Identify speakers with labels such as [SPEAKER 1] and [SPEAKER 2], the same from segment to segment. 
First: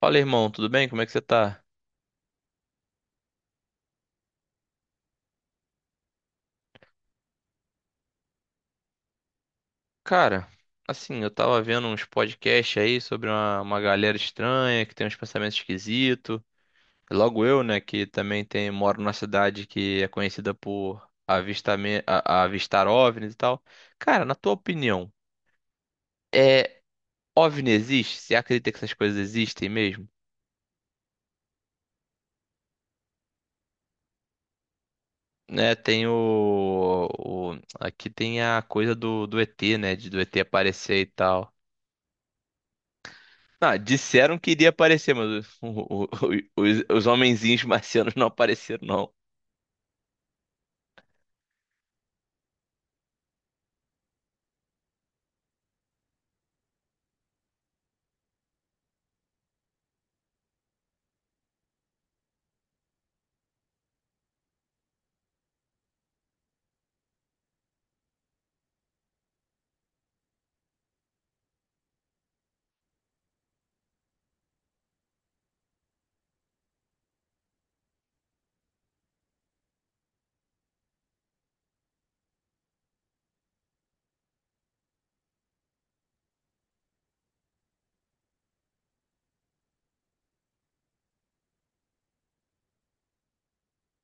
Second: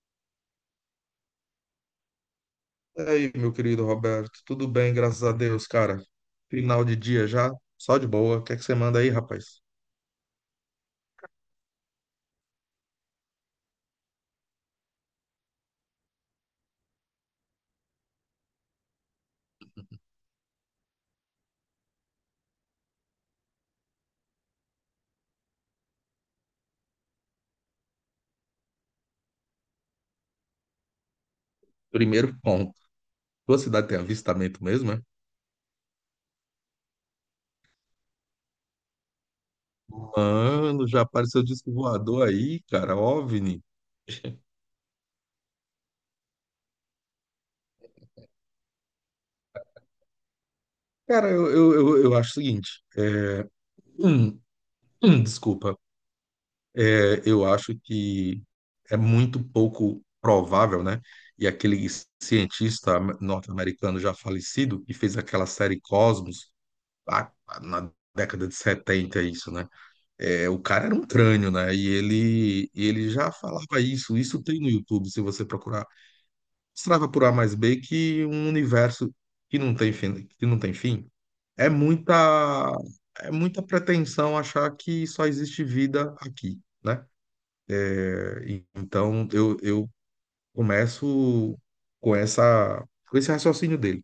[SPEAKER 1] Fala, irmão, tudo bem? Como é que você tá?
[SPEAKER 2] E aí, meu querido Roberto, tudo bem, graças a Deus, cara. Final de dia já, só de boa. O que é que você manda aí, rapaz?
[SPEAKER 1] Cara, assim, eu tava vendo uns podcasts aí sobre uma galera estranha que tem uns pensamentos esquisitos. Logo eu, né, que também tem, moro numa cidade que é conhecida por avistar OVNIs e tal. Cara, na tua opinião, é OVNI existe? Você acredita que essas coisas existem mesmo?
[SPEAKER 2] Primeiro ponto. Tua cidade tem avistamento mesmo, é?
[SPEAKER 1] Né. Aqui tem a coisa do ET, né, de do ET
[SPEAKER 2] Mano,
[SPEAKER 1] aparecer
[SPEAKER 2] já
[SPEAKER 1] e
[SPEAKER 2] apareceu
[SPEAKER 1] tal.
[SPEAKER 2] disco voador aí, cara, OVNI.
[SPEAKER 1] Ah, disseram que iria aparecer, mas os homenzinhos marcianos não apareceram, não.
[SPEAKER 2] Cara, eu acho o seguinte. Hum, desculpa. É, eu acho que é muito pouco provável, né? E aquele cientista norte-americano já falecido, que fez aquela série Cosmos, lá na década de 70, isso, né? É, o cara era um crânio, né? E ele já falava isso. Isso tem no YouTube, se você procurar. Mostrava por A mais B que um universo que não tem fim, que não tem fim. É muita, é muita pretensão achar que só existe vida aqui, né? Então eu começo com esse raciocínio dele.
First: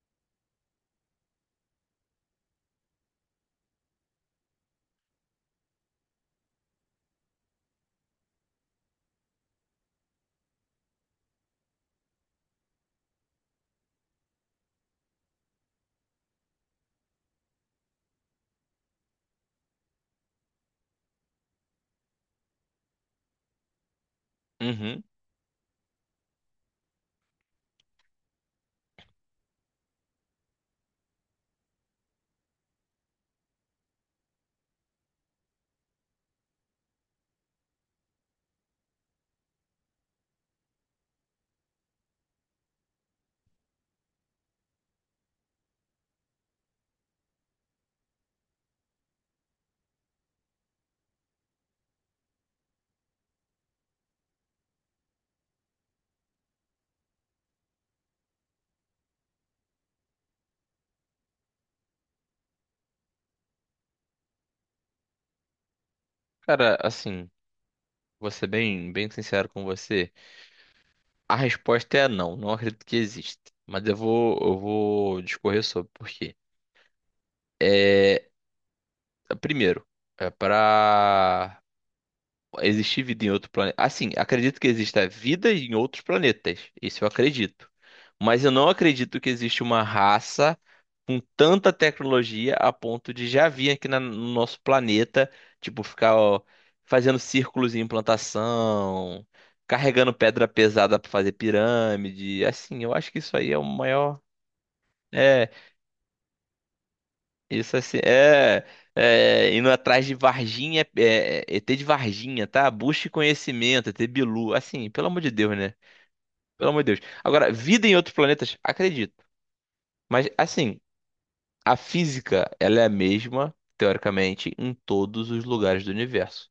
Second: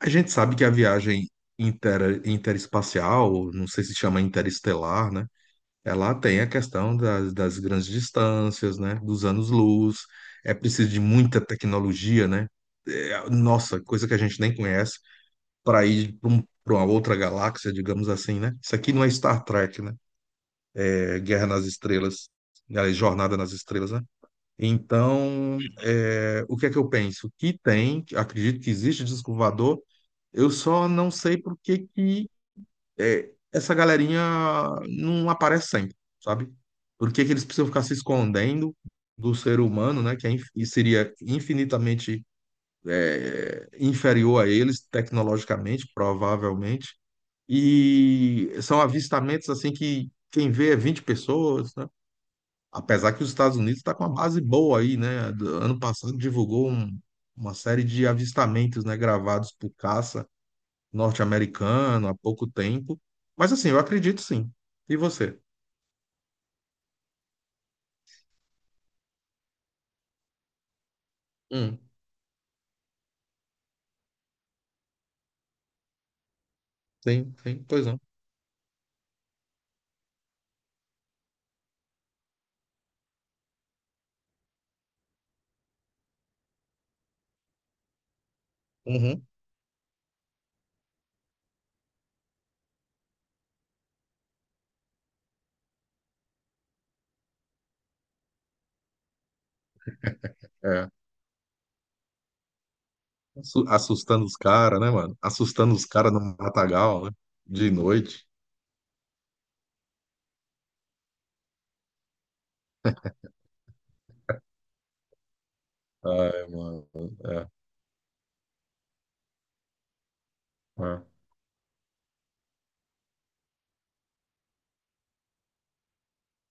[SPEAKER 2] A gente sabe que a viagem interespacial, não sei se chama interestelar, né? Ela tem a questão das grandes distâncias, né? Dos anos-luz. É preciso de muita tecnologia, né? É, nossa, coisa que a gente nem conhece para ir pra uma outra galáxia, digamos assim, né? Isso aqui não é Star Trek, né? É Guerra nas Estrelas, né? É Jornada nas Estrelas, né?
[SPEAKER 1] Uhum.
[SPEAKER 2] Então, é, o que é que eu penso? Que tem, acredito que existe disco voador, eu só não sei por que que é, essa galerinha não aparece sempre, sabe? Por que que eles precisam ficar se escondendo do ser humano, né? Que é, seria infinitamente é, inferior a eles, tecnologicamente, provavelmente. E são avistamentos assim que quem vê é 20 pessoas, né? Apesar que os Estados Unidos está com uma base boa aí, né? Ano passado divulgou uma série de avistamentos, né, gravados por caça norte-americano há pouco tempo. Mas assim, eu acredito sim. E você?
[SPEAKER 1] Cara, assim, vou ser bem, bem sincero com você. A
[SPEAKER 2] Hum,
[SPEAKER 1] resposta é não, não acredito que exista. Mas eu vou discorrer sobre por quê.
[SPEAKER 2] sim, sim, pois não.
[SPEAKER 1] É, primeiro, é para existir vida em outro planeta. Assim, acredito que exista vida em outros planetas. Isso eu acredito. Mas eu não acredito
[SPEAKER 2] Uhum.
[SPEAKER 1] que existe uma raça com tanta tecnologia a ponto de já vir aqui no nosso planeta, tipo, ficar ó, fazendo círculos em implantação, carregando pedra
[SPEAKER 2] É.
[SPEAKER 1] pesada para fazer pirâmide. Assim, eu acho que isso aí é o maior.
[SPEAKER 2] Assustando os caras, né, mano?
[SPEAKER 1] É,
[SPEAKER 2] Assustando os caras no matagal, né? De
[SPEAKER 1] isso assim,
[SPEAKER 2] noite.
[SPEAKER 1] indo atrás de Varginha, ET de Varginha, tá? Busque conhecimento, ET Bilu, assim, pelo amor de Deus, né?
[SPEAKER 2] Ai,
[SPEAKER 1] Pelo amor
[SPEAKER 2] mano.
[SPEAKER 1] de Deus.
[SPEAKER 2] É,
[SPEAKER 1] Agora, vida em outros planetas, acredito. Mas, assim,
[SPEAKER 2] é.
[SPEAKER 1] a física, ela é a mesma, teoricamente, em todos os lugares do universo.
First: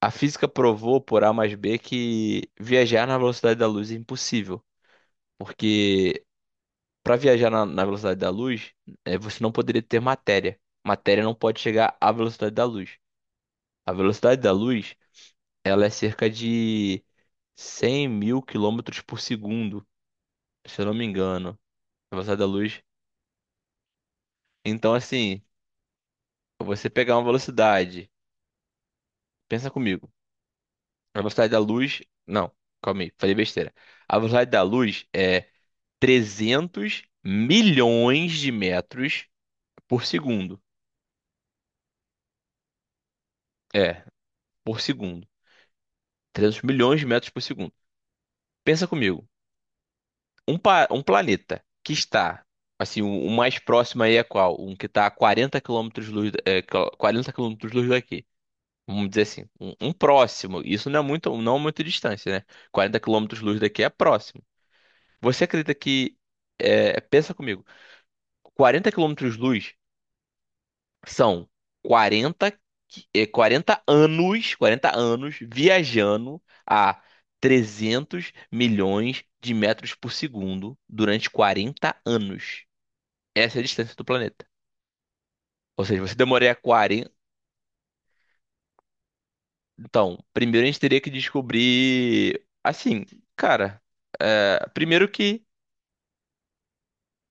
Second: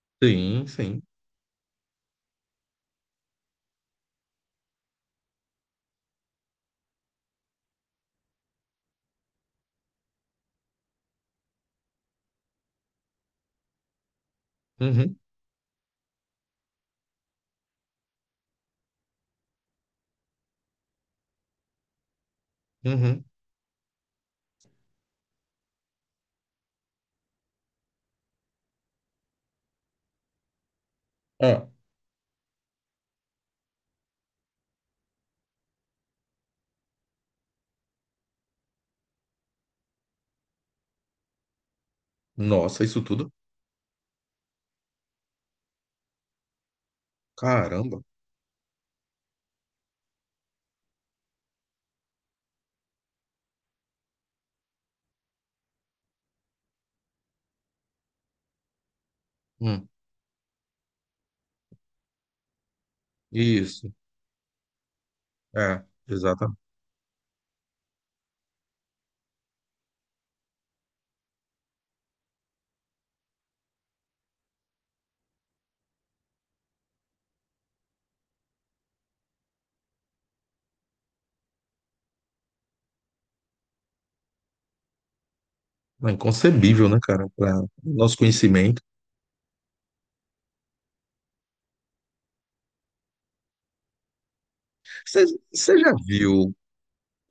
[SPEAKER 1] A física
[SPEAKER 2] Sim,
[SPEAKER 1] provou
[SPEAKER 2] sim.
[SPEAKER 1] por A mais B que viajar na velocidade da luz é impossível, porque para viajar na velocidade da luz, você não poderia ter matéria. Matéria não pode chegar à velocidade da luz. A velocidade da luz,
[SPEAKER 2] Uhum,
[SPEAKER 1] ela é cerca de 100 mil quilômetros por segundo, se eu não me engano. A velocidade da luz.
[SPEAKER 2] uhum.
[SPEAKER 1] Então, assim, você pegar uma velocidade, pensa comigo. A velocidade da
[SPEAKER 2] É.
[SPEAKER 1] luz. Não, calma aí, falei besteira. A velocidade da luz é 300 milhões de metros por segundo.
[SPEAKER 2] Nossa, isso tudo?
[SPEAKER 1] É, por segundo. 300 milhões de metros por segundo.
[SPEAKER 2] Caramba.
[SPEAKER 1] Pensa comigo. Um planeta que está. Assim, o mais próximo aí é qual? Um que está a 40 quilômetros luz, 40 quilômetros luz daqui. Vamos dizer assim, um,
[SPEAKER 2] Hum,
[SPEAKER 1] um próximo. Isso não é muito, não é muito distância, né? 40 quilômetros luz daqui é
[SPEAKER 2] isso.
[SPEAKER 1] próximo. Você acredita
[SPEAKER 2] É,
[SPEAKER 1] que.
[SPEAKER 2] exatamente.
[SPEAKER 1] Pensa comigo. 40 quilômetros de luz são 40, 40 anos, 40 anos viajando a 300 milhões de metros por segundo durante 40 anos. Essa é a distância do planeta. Ou seja,
[SPEAKER 2] É
[SPEAKER 1] você demoraria
[SPEAKER 2] inconcebível, né,
[SPEAKER 1] quarenta.
[SPEAKER 2] cara? Para nosso conhecimento.
[SPEAKER 1] Então, primeiro a gente teria que descobrir. Assim, cara, primeiro que
[SPEAKER 2] Você já viu?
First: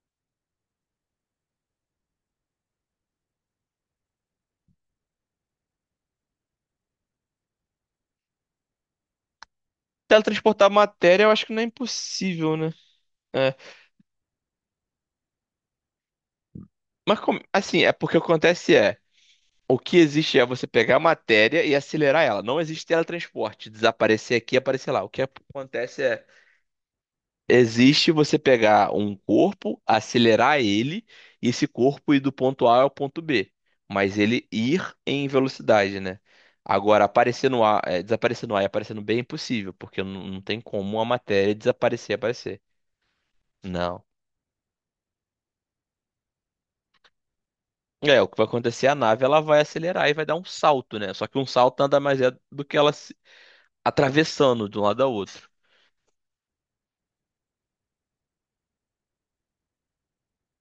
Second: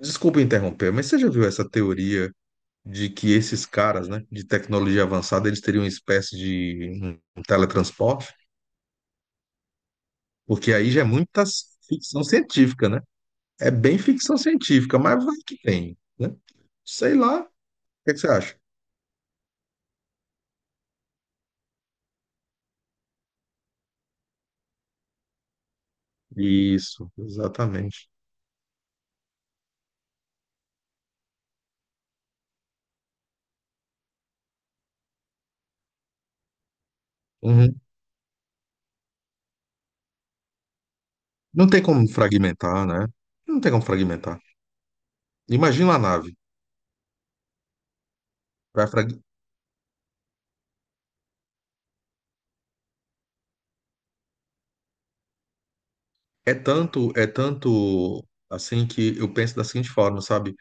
[SPEAKER 2] Desculpa interromper, mas você já viu essa teoria de que esses caras, né, de tecnologia avançada, eles teriam uma espécie de um teletransporte,
[SPEAKER 1] teletransportar
[SPEAKER 2] porque aí já é
[SPEAKER 1] matéria eu
[SPEAKER 2] muita
[SPEAKER 1] acho que não é
[SPEAKER 2] ficção
[SPEAKER 1] impossível, né?
[SPEAKER 2] científica, né?
[SPEAKER 1] É,
[SPEAKER 2] É bem ficção científica, mas vai que tem, né? Sei
[SPEAKER 1] mas
[SPEAKER 2] lá, o
[SPEAKER 1] assim, é
[SPEAKER 2] que é
[SPEAKER 1] porque
[SPEAKER 2] que
[SPEAKER 1] o que
[SPEAKER 2] você acha?
[SPEAKER 1] acontece é. O que existe é você pegar a matéria e acelerar ela. Não existe teletransporte, desaparecer aqui e aparecer lá. O que acontece é,
[SPEAKER 2] Isso, exatamente.
[SPEAKER 1] existe você pegar um corpo, acelerar ele, e esse corpo ir do ponto A ao ponto B. Mas ele ir em velocidade, né? Agora, aparecer no
[SPEAKER 2] Uhum.
[SPEAKER 1] A, desaparecer no A e aparecer no B é impossível, porque não tem como a matéria
[SPEAKER 2] Não tem como
[SPEAKER 1] desaparecer e aparecer.
[SPEAKER 2] fragmentar, né? Não tem como
[SPEAKER 1] Não.
[SPEAKER 2] fragmentar. Imagina a nave.
[SPEAKER 1] O que vai acontecer,
[SPEAKER 2] Vai
[SPEAKER 1] a
[SPEAKER 2] frag...
[SPEAKER 1] nave ela vai acelerar e vai dar um salto, né? Só que um salto nada mais é do que ela atravessando de um lado ao outro.
[SPEAKER 2] É tanto assim que eu penso da seguinte forma, sabe?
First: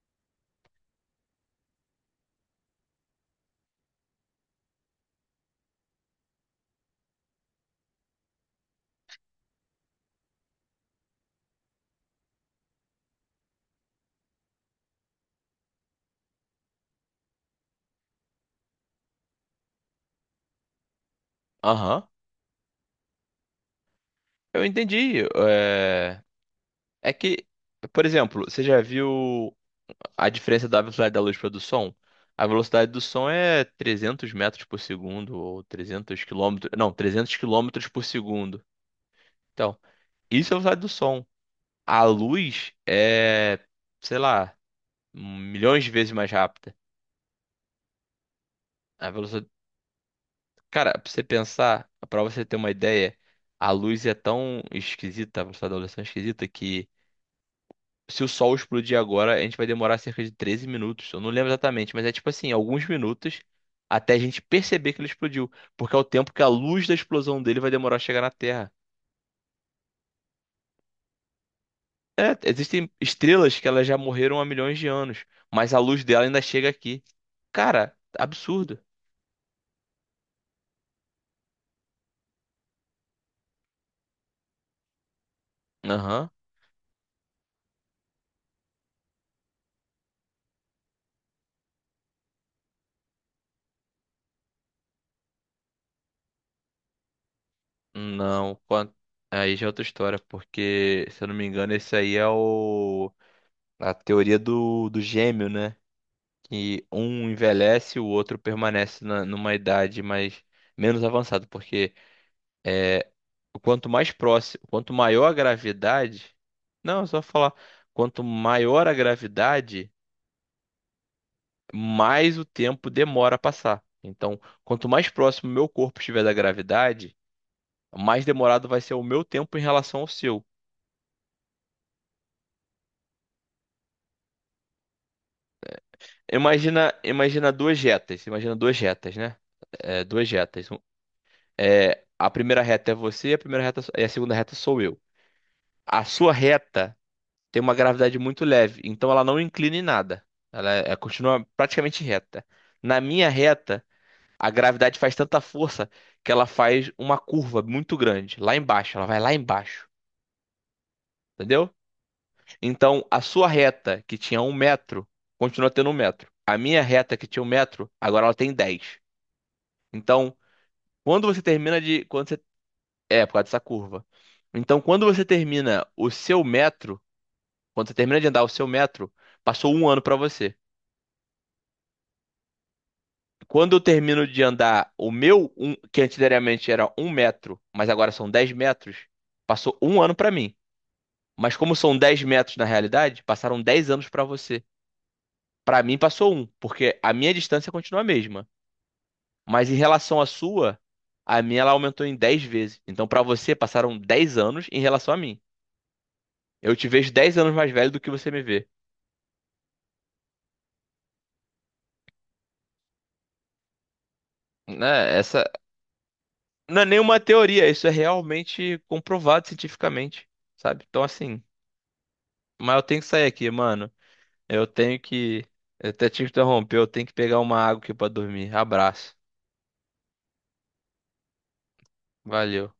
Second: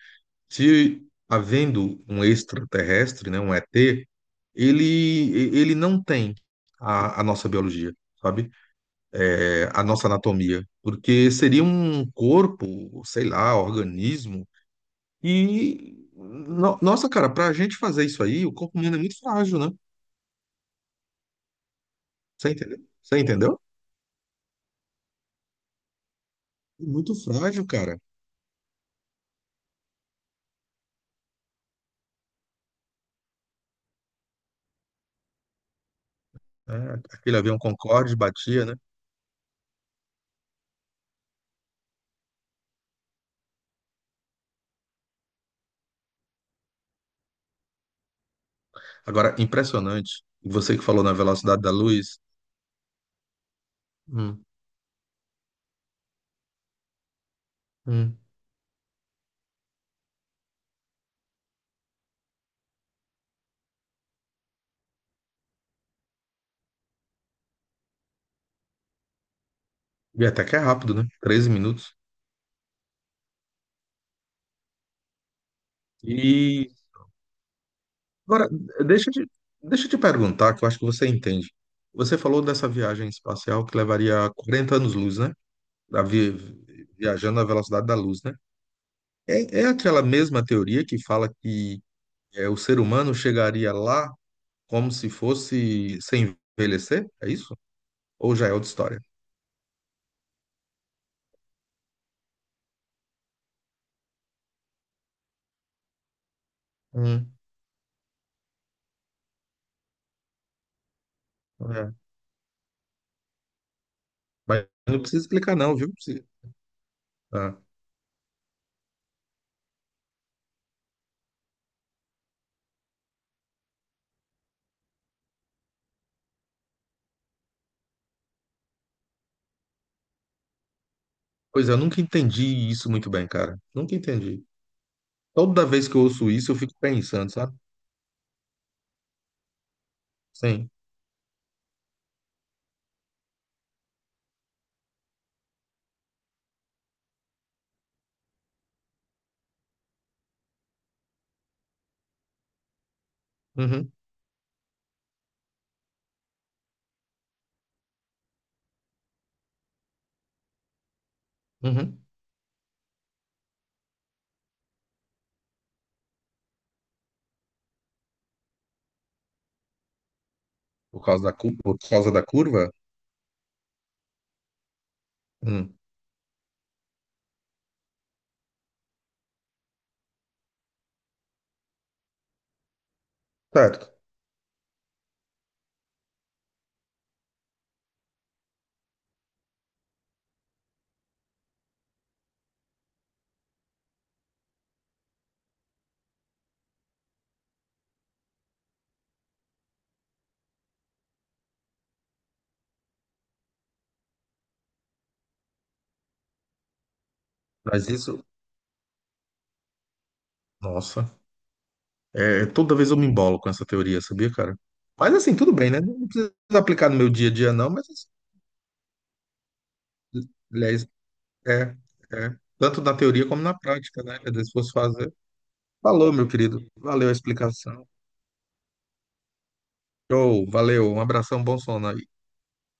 [SPEAKER 2] Se havendo um extraterrestre, né, um ET, ele, ele não tem a nossa biologia, sabe? É, a nossa anatomia, porque seria um corpo, sei lá, organismo, e nossa, cara, pra gente fazer isso aí, o corpo humano é muito frágil, né?
[SPEAKER 1] Aham,
[SPEAKER 2] Você entendeu? Você entendeu?
[SPEAKER 1] eu entendi. É
[SPEAKER 2] Muito
[SPEAKER 1] que,
[SPEAKER 2] frágil, cara.
[SPEAKER 1] por exemplo, você já viu a diferença da velocidade da luz para do som? A velocidade do som é 300 metros por segundo ou 300 quilômetros,
[SPEAKER 2] É,
[SPEAKER 1] não, 300
[SPEAKER 2] aquele avião
[SPEAKER 1] quilômetros por
[SPEAKER 2] Concorde
[SPEAKER 1] segundo.
[SPEAKER 2] batia, né?
[SPEAKER 1] Então, isso é a velocidade do som. A luz é, sei lá, milhões de vezes mais rápida. A
[SPEAKER 2] Agora,
[SPEAKER 1] velocidade...
[SPEAKER 2] impressionante. E você que
[SPEAKER 1] Cara,
[SPEAKER 2] falou
[SPEAKER 1] pra
[SPEAKER 2] na
[SPEAKER 1] você
[SPEAKER 2] velocidade da
[SPEAKER 1] pensar,
[SPEAKER 2] luz.
[SPEAKER 1] pra você ter uma ideia, a luz é
[SPEAKER 2] Hum,
[SPEAKER 1] tão esquisita, a velocidade da luz é tão esquisita que
[SPEAKER 2] hum.
[SPEAKER 1] se o sol explodir agora, a gente vai demorar cerca de 13 minutos. Eu não lembro exatamente, mas é tipo assim, alguns minutos até a gente perceber que ele explodiu, porque é o tempo que a luz da explosão dele vai demorar a chegar na Terra.
[SPEAKER 2] E até que é rápido, né? 13 minutos.
[SPEAKER 1] É, existem estrelas que elas já morreram há milhões de anos, mas a luz dela ainda chega
[SPEAKER 2] E
[SPEAKER 1] aqui. Cara,
[SPEAKER 2] agora,
[SPEAKER 1] absurdo.
[SPEAKER 2] deixa eu te, deixa eu te perguntar, que eu acho que você entende. Você falou dessa viagem espacial que levaria 40 anos-luz, né? Da
[SPEAKER 1] Aham.
[SPEAKER 2] vi- Viajando à velocidade da luz, né? É, é aquela mesma teoria que fala que é, o ser humano chegaria lá como se fosse sem envelhecer? É isso? Ou já é
[SPEAKER 1] Não,
[SPEAKER 2] outra história?
[SPEAKER 1] aí já é outra história, porque, se eu não me engano, esse aí é o a teoria do gêmeo, né? Que um
[SPEAKER 2] Hum,
[SPEAKER 1] envelhece e o outro permanece numa idade mais menos avançada,
[SPEAKER 2] é.
[SPEAKER 1] porque é, quanto mais próximo,
[SPEAKER 2] Mas
[SPEAKER 1] quanto
[SPEAKER 2] não precisa
[SPEAKER 1] maior a
[SPEAKER 2] explicar, não, viu? Não precisa.
[SPEAKER 1] gravidade, não, é só falar,
[SPEAKER 2] Ah,
[SPEAKER 1] quanto maior a gravidade, mais o tempo demora a passar. Então, quanto mais próximo o meu corpo estiver da gravidade, mais demorado vai ser o meu tempo em relação ao seu.
[SPEAKER 2] pois é, eu nunca entendi isso muito bem, cara. Nunca entendi. Toda vez que eu ouço isso, eu fico
[SPEAKER 1] Imagina,
[SPEAKER 2] pensando,
[SPEAKER 1] imagina
[SPEAKER 2] sabe?
[SPEAKER 1] duas retas, imagina duas retas, né? Duas retas.
[SPEAKER 2] Sim.
[SPEAKER 1] A primeira reta é você, a primeira reta e a segunda reta sou eu. A sua reta tem uma gravidade muito leve, então ela não inclina em nada. Ela continua praticamente reta. Na minha reta,
[SPEAKER 2] Uhum,
[SPEAKER 1] a gravidade faz tanta força que ela faz uma curva muito grande, lá embaixo. Ela vai lá embaixo, entendeu?
[SPEAKER 2] uhum.
[SPEAKER 1] Então, a sua reta, que tinha um metro, continua tendo um metro. A minha reta, que tinha um metro, agora ela tem dez. Então,
[SPEAKER 2] Por causa
[SPEAKER 1] quando você
[SPEAKER 2] por
[SPEAKER 1] termina de.
[SPEAKER 2] causa da
[SPEAKER 1] Quando você,
[SPEAKER 2] curva?
[SPEAKER 1] por causa dessa curva. Então, quando você
[SPEAKER 2] Uhum.
[SPEAKER 1] termina o seu metro. Quando você termina de andar o seu metro, passou um ano pra você. Quando eu
[SPEAKER 2] Certo.
[SPEAKER 1] termino de andar o meu, um, que anteriormente era um metro, mas agora são 10 metros, passou um ano pra mim. Mas como são 10 metros na realidade, passaram 10 anos pra você. Pra mim passou um, porque a minha distância continua a mesma. Mas em relação à sua, a minha ela aumentou em 10 vezes. Então pra você passaram 10 anos em relação a mim. Eu te vejo 10 anos mais
[SPEAKER 2] Mas
[SPEAKER 1] velho do que
[SPEAKER 2] isso,
[SPEAKER 1] você me vê.
[SPEAKER 2] nossa, é, é, toda vez eu me embolo com essa teoria, sabia, cara? Mas
[SPEAKER 1] Né,
[SPEAKER 2] assim,
[SPEAKER 1] essa,
[SPEAKER 2] tudo bem, né? Não precisa
[SPEAKER 1] Não é
[SPEAKER 2] aplicar no meu
[SPEAKER 1] nenhuma
[SPEAKER 2] dia a dia,
[SPEAKER 1] teoria,
[SPEAKER 2] não,
[SPEAKER 1] isso
[SPEAKER 2] mas
[SPEAKER 1] é
[SPEAKER 2] assim,
[SPEAKER 1] realmente comprovado cientificamente, sabe?
[SPEAKER 2] aliás,
[SPEAKER 1] Então, assim,
[SPEAKER 2] é, é,
[SPEAKER 1] mas
[SPEAKER 2] tanto
[SPEAKER 1] eu
[SPEAKER 2] na
[SPEAKER 1] tenho que sair
[SPEAKER 2] teoria como
[SPEAKER 1] aqui,
[SPEAKER 2] na
[SPEAKER 1] mano.
[SPEAKER 2] prática, né? Quer dizer, se
[SPEAKER 1] Eu
[SPEAKER 2] fosse
[SPEAKER 1] tenho
[SPEAKER 2] fazer.
[SPEAKER 1] que. Eu até
[SPEAKER 2] Falou,
[SPEAKER 1] te
[SPEAKER 2] meu querido.
[SPEAKER 1] interromper, eu tenho
[SPEAKER 2] Valeu
[SPEAKER 1] que
[SPEAKER 2] a
[SPEAKER 1] pegar uma água
[SPEAKER 2] explicação.
[SPEAKER 1] aqui pra dormir. Abraço.
[SPEAKER 2] Show, valeu. Um abração, bom sono aí.
[SPEAKER 1] Valeu.